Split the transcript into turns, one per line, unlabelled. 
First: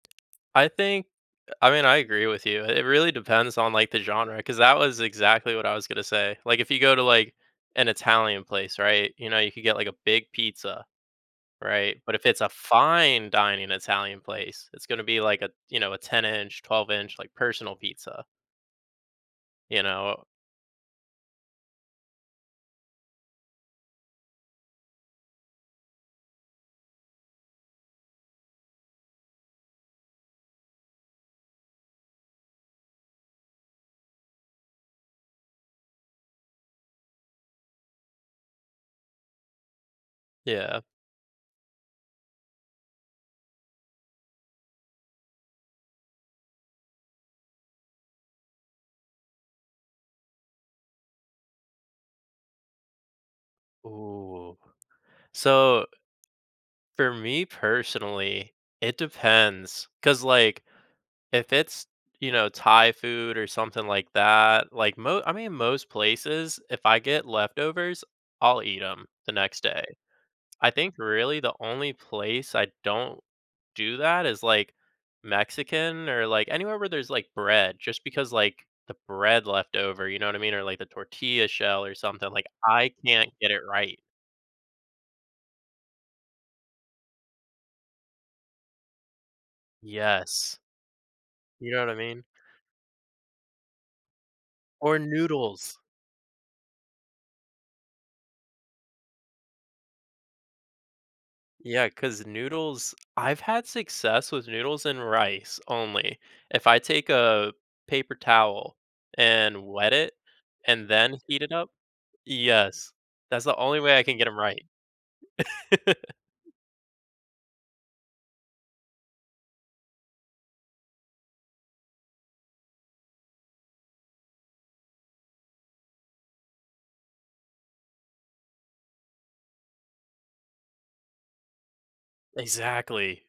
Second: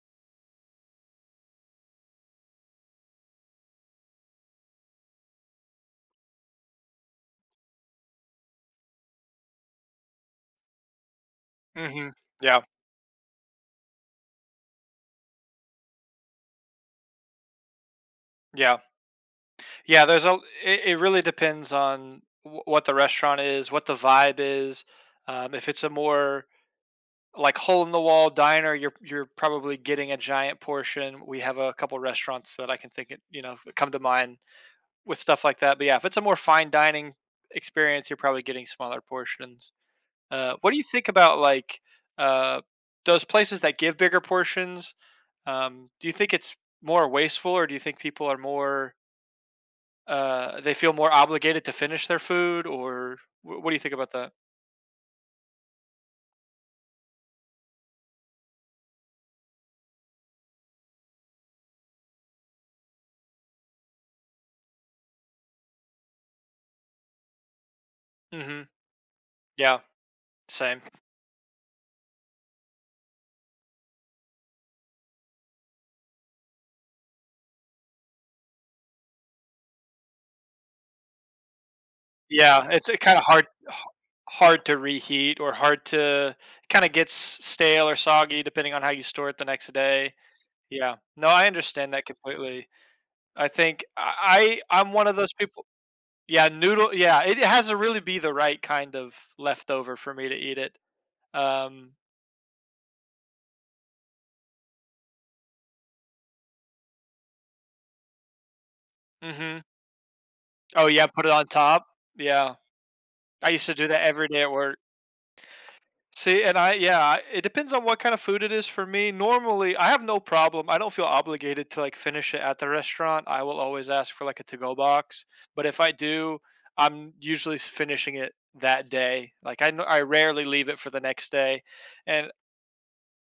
I think uh, I mean, I agree with you. It really depends on, like, the genre 'cause that was exactly what I was gonna say, like, if you go to, like, an Italian place, right? You know, you could get, like, a big pizza, right?
Mhm,
But if it's a
yeah.
fine dining Italian place, it's gonna be like a you know, a ten-inch, twelve-inch, like, personal pizza
Yeah.
you
Yeah,
know?
there's al i it really depends on wh what the restaurant is, what the vibe is, um, if it's a more, like, hole-in-the-wall diner, you're you're probably getting a giant portion. We have a couple restaurants that I can think it you know, that come to mind with stuff like that, but yeah, it's a more fine dining experience, you're probably getting smaller portions. Uh, what do
Yeah.
you think about, like, uh, those places that give bigger portions, um, do you think it's more wasteful or do you think people are more uh, they feel more obligated to finish their food or wh what do you think about that?
Ooh, so for me personally, it depends. 'Cause, like, if it's, you know, Thai food or something like that, like, mo I mean, most places, if I get leftovers, I'll
Mhm,
eat 'em the next
yeah,
day. I
same.
think, really, the only place I don't do that is, like, Mexican or, like, anywhere where there's, like, bread just because, like, the bread leftover, you know what I mean, or, like, the tortilla shell or something, like,
Yeah, it's,
I
uh, kinda
can't
hard
get it
ha
right.
hard to reheat or hard to kinda gets stale or soggy depending on how you store it the next day.
Yes.
Yeah, no, I
You know what
understand
I
that
mean?
completely. I think I I I'm
Or
one of those people
noodles.
Yeah, noodle yeah, it has a really be the right kind of leftover for me to eat it.
Yeah,
Um
'cause noodles I've had success with noodles and rice only. If I take a paper towel,
Mhm.
and wet it, and
Oh yeah,
then
put it
heat
on
it up
top? Yeah.
Yes, that's
I
the
used to
only
do
way I
that
can get
every
'em
day at
right.
work. See, and I yeah, uh, it depends on what kinda food it is for me. Normally, I have no problem, I don't feel obligated to, like, finish it at the restaurant. I will always ask for, like, a to-go box, but if I do, I'm usually s finishing it that day, like, I n I rarely leave it for the next day, and
Exactly.